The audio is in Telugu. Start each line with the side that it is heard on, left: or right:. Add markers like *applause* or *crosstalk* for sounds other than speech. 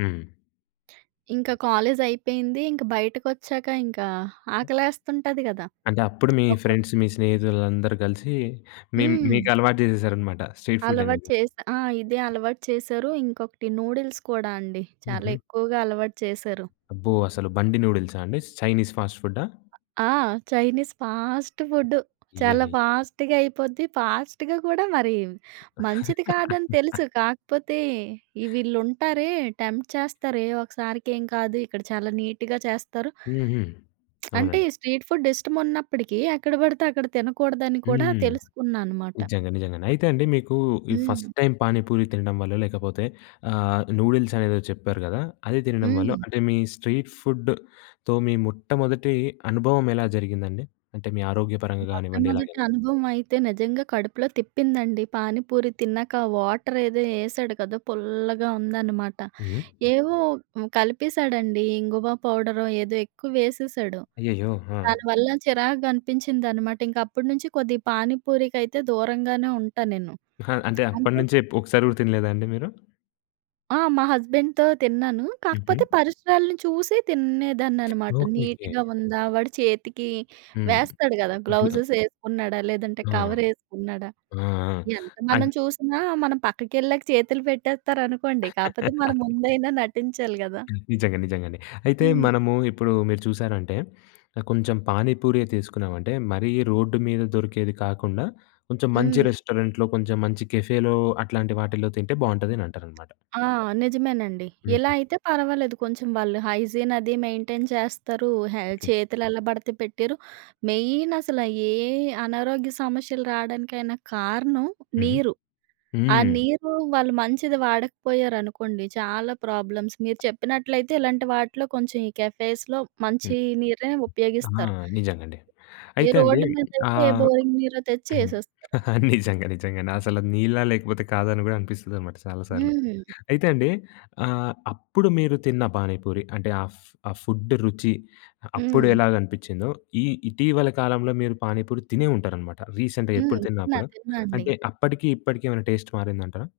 left: హ్మ్.
right: ఇంక కాలేజయిపేయింది. ఇంక బయటకొచ్చాక ఇంకా, ఆకలేస్తుంటది గదా!
left: అంటే, అప్పుడు మీ
right: ఒక్కో
left: ఫ్రెండ్స్ మీ స్నేహితులందరూ గలిసి మీమ్
right: హ్మ్.
left: మీకలవాటు జేసేశారనమాట స్ట్రీట్
right: అలవాటు
left: ఫుడ్డనేది.
right: చేశా ఆ! ఇదే
left: ఓకే.
right: అలవాటు చేశారు. ఇంకొకటి నూడిల్స్ కూడా అండి. చాలా
left: హుహు.
right: ఎక్కువగా అలవాటు చేశారు.
left: అబ్బో! అసలు బండి నూడిల్సా అండి, చైనీస్ ఫాస్ట్ ఫుడ్డా?
right: ఆహ్, ఆ! చైనీస్ ఫాస్ట్ ఫుడ్డు, చాలా
left: అయ్యయ్యో!
right: ఫాస్ట్‌గా అయిపోద్ది, ఫాస్ట్‌గా కూడా మరి మంచిది కాదని తెలుసు
left: *laughs*
right: కాకపోతే, ఈ వీళ్ళుంటారే టెంప్ట్ చేస్తారు, "ఏ, ఒకసారికేం కాదు ఇక్కడ చాలా నీట్‌గా చేస్తారు"
left: హుహు.
right: *smacks lips* అంటే,
left: అవునండి.
right: ఈ స్ట్రీట్ ఫుడ్ ఇష్టమున్నప్పడికీ ఎక్కడ బడితే అక్కడ తినకూడదని కూడా
left: హ్మ్.
right: తెలుసుకున్నా అనమాట.
left: నిజంగా. నిజంగండి. అయితే అండి, మీకూ ఈ ఫస్ట్
right: హ్మ్.
left: టైమ్ పానీపూరి తినడం వల్లో, లేకపోతే ఆహ్, నూడిల్సనేదో చెప్పారు గదా! అది తినడం వల్లో
right: హ్మ్.
left: అంటే, మీ స్ట్రీట్ ఫుడ్‌తో మీ మొట్టమొదటి అనుభవం ఎలా జరిగిందండి? అంటే మీ ఆరోగ్యపరంగా గానివ్వండి
right: మొట్టమొదటి
left: ఎలాగైనా?
right: అనుభవమైతే నిజంగా కడుపులో తిప్పిందండి. పానీపూరి తిన్నక ఆ వాటరేదో ఎసాడు కదా! పుల్లగా ఉందనమాట.
left: హ్మ్.
right: ఏవో హ్మ్, కలిపేశాడండీ, ఇంగువ పౌడరో, ఏదో ఎక్కువ వేసేశాడు.
left: అయ్యయ్యో! ఆ!
right: దాని వల్ల చిరాకుగా అనిపించిందనమాట. ఇంకప్పుడు నుంచి కొద్దిగా పానిపూరికైతే దూరంగానే ఉంటానేను.
left: ఆహా! అంటే,
right: అంటే
left: అప్పడనుంచే ఎప్ ఒకసారి గూడా తినలేదా అండి మీరు?
right: ఆ! మా హస్బెండ్‌తో తిన్నాను,
left: హుహు.
right: కాకపోతే పరిసరాలిని చూసి
left: ఓకే.
right: తినేదాన్ననమాట.
left: ఓకే.
right: నీట్‌గా ఉందా? వాడు చేతికి
left: హ్మ్.
right: వేస్తాడు గదా!
left: ఇంట్లో
right: గ్లౌజెస్ ఎసుకున్నాడా? లేదంటే
left: ఆ!
right: కవరేసుకున్నాడా?
left: ఆ! ఆ!
right: ఎంత మనం
left: అన్
right: చూసినా మనం పక్కకెళ్ళాక చేతులు పెట్టేత్తారనుకోండి, కాపోతే మన
left: *laughs*
right: ముందైనా నటించాలి గదా!
left: నిజంగా, నిజంగండి. అయితే
right: హ్మ్.
left: మనమూ ఇప్పుడూ మీరు చూశారంటే, ఆహ్, కొంచెం పానీ పూరె తీసుకున్నామంటే, మరీ రోడ్డు మీద దొరికేది కాకుండా కొంచెం మంచి
right: హ్మ్.
left: రెస్టారెంట్‌లో, కొంచెం మంచి కేఫే‌లో అట్లాంటి వాటిల్లో తింటే బావుంటదనంటారనమాట?
right: ఆ! నిజమేనండి. ఇలా
left: హుహు.
right: అయితే పర్వాలేదు, కొంచెం వాళ్ళు హైజీనది మెయింటైన్ చేస్తారు, హె
left: ఓకే.
right: చేతులెలా బడతే పెట్టెయరు. మెయినసలా ఏ ఆనారోగ్య సమస్యలు రాడానికైనా కారణం
left: హుహు.
right: నీరు. ఆ
left: హ్మ్.
right: నీరు వాళ్ళు మంచిది వాడకపోయారనుకోండి, చాలా ప్రాబ్లమ్స్. మీరు చెప్పినట్లయితే ఇలాంటి వాటిలో కొంచెం ఈ కెఫేస్‌లో
left: హ్మ్.
right: మంచీ నీరే
left: ఆ!
right: ఉపయోగిస్తారు.
left: నిజంగండి.
right: ఏ
left: అయితే అండీ,
right: రోడ్డు మీదయితే, ఏ
left: ఆహ్
right: బోరింగ్ నిరో తెచ్చి
left: హ్మ్.
right: ఎసేస్తారు.
left: *giggles* నిజంగ, నిజంగండి. అసలు నీళ్ళా లేకపోతే కాదని గూడా అనిపిస్తదనమాట చాలా సార్లు.
right: హుహు.
left: అయితే అండి, ఆహ్, అప్పుడు మీరు తిన్న పానీపూరి, అంటే ఆ ఫ్ ఆ ఫుడ్డు రుచి, అ అప్పుడు
right: హ్మ్.
left: ఎలాగనిపిచ్చిందో, ఈ ఇటీవల కాలంలో మీరు పానీపూరి తినే ఉంటారనమాట. రీసెంట్‌గా
right: హ్మ్.
left: ఎప్పుడు తిన్నా
right: తిన్నా,
left: అప్పుడు,
right: తిన్నా అండి.
left: అంటే, అప్పడికి, ఇప్పడికి ఏవైనా టెస్ట్ మారిందంటారా?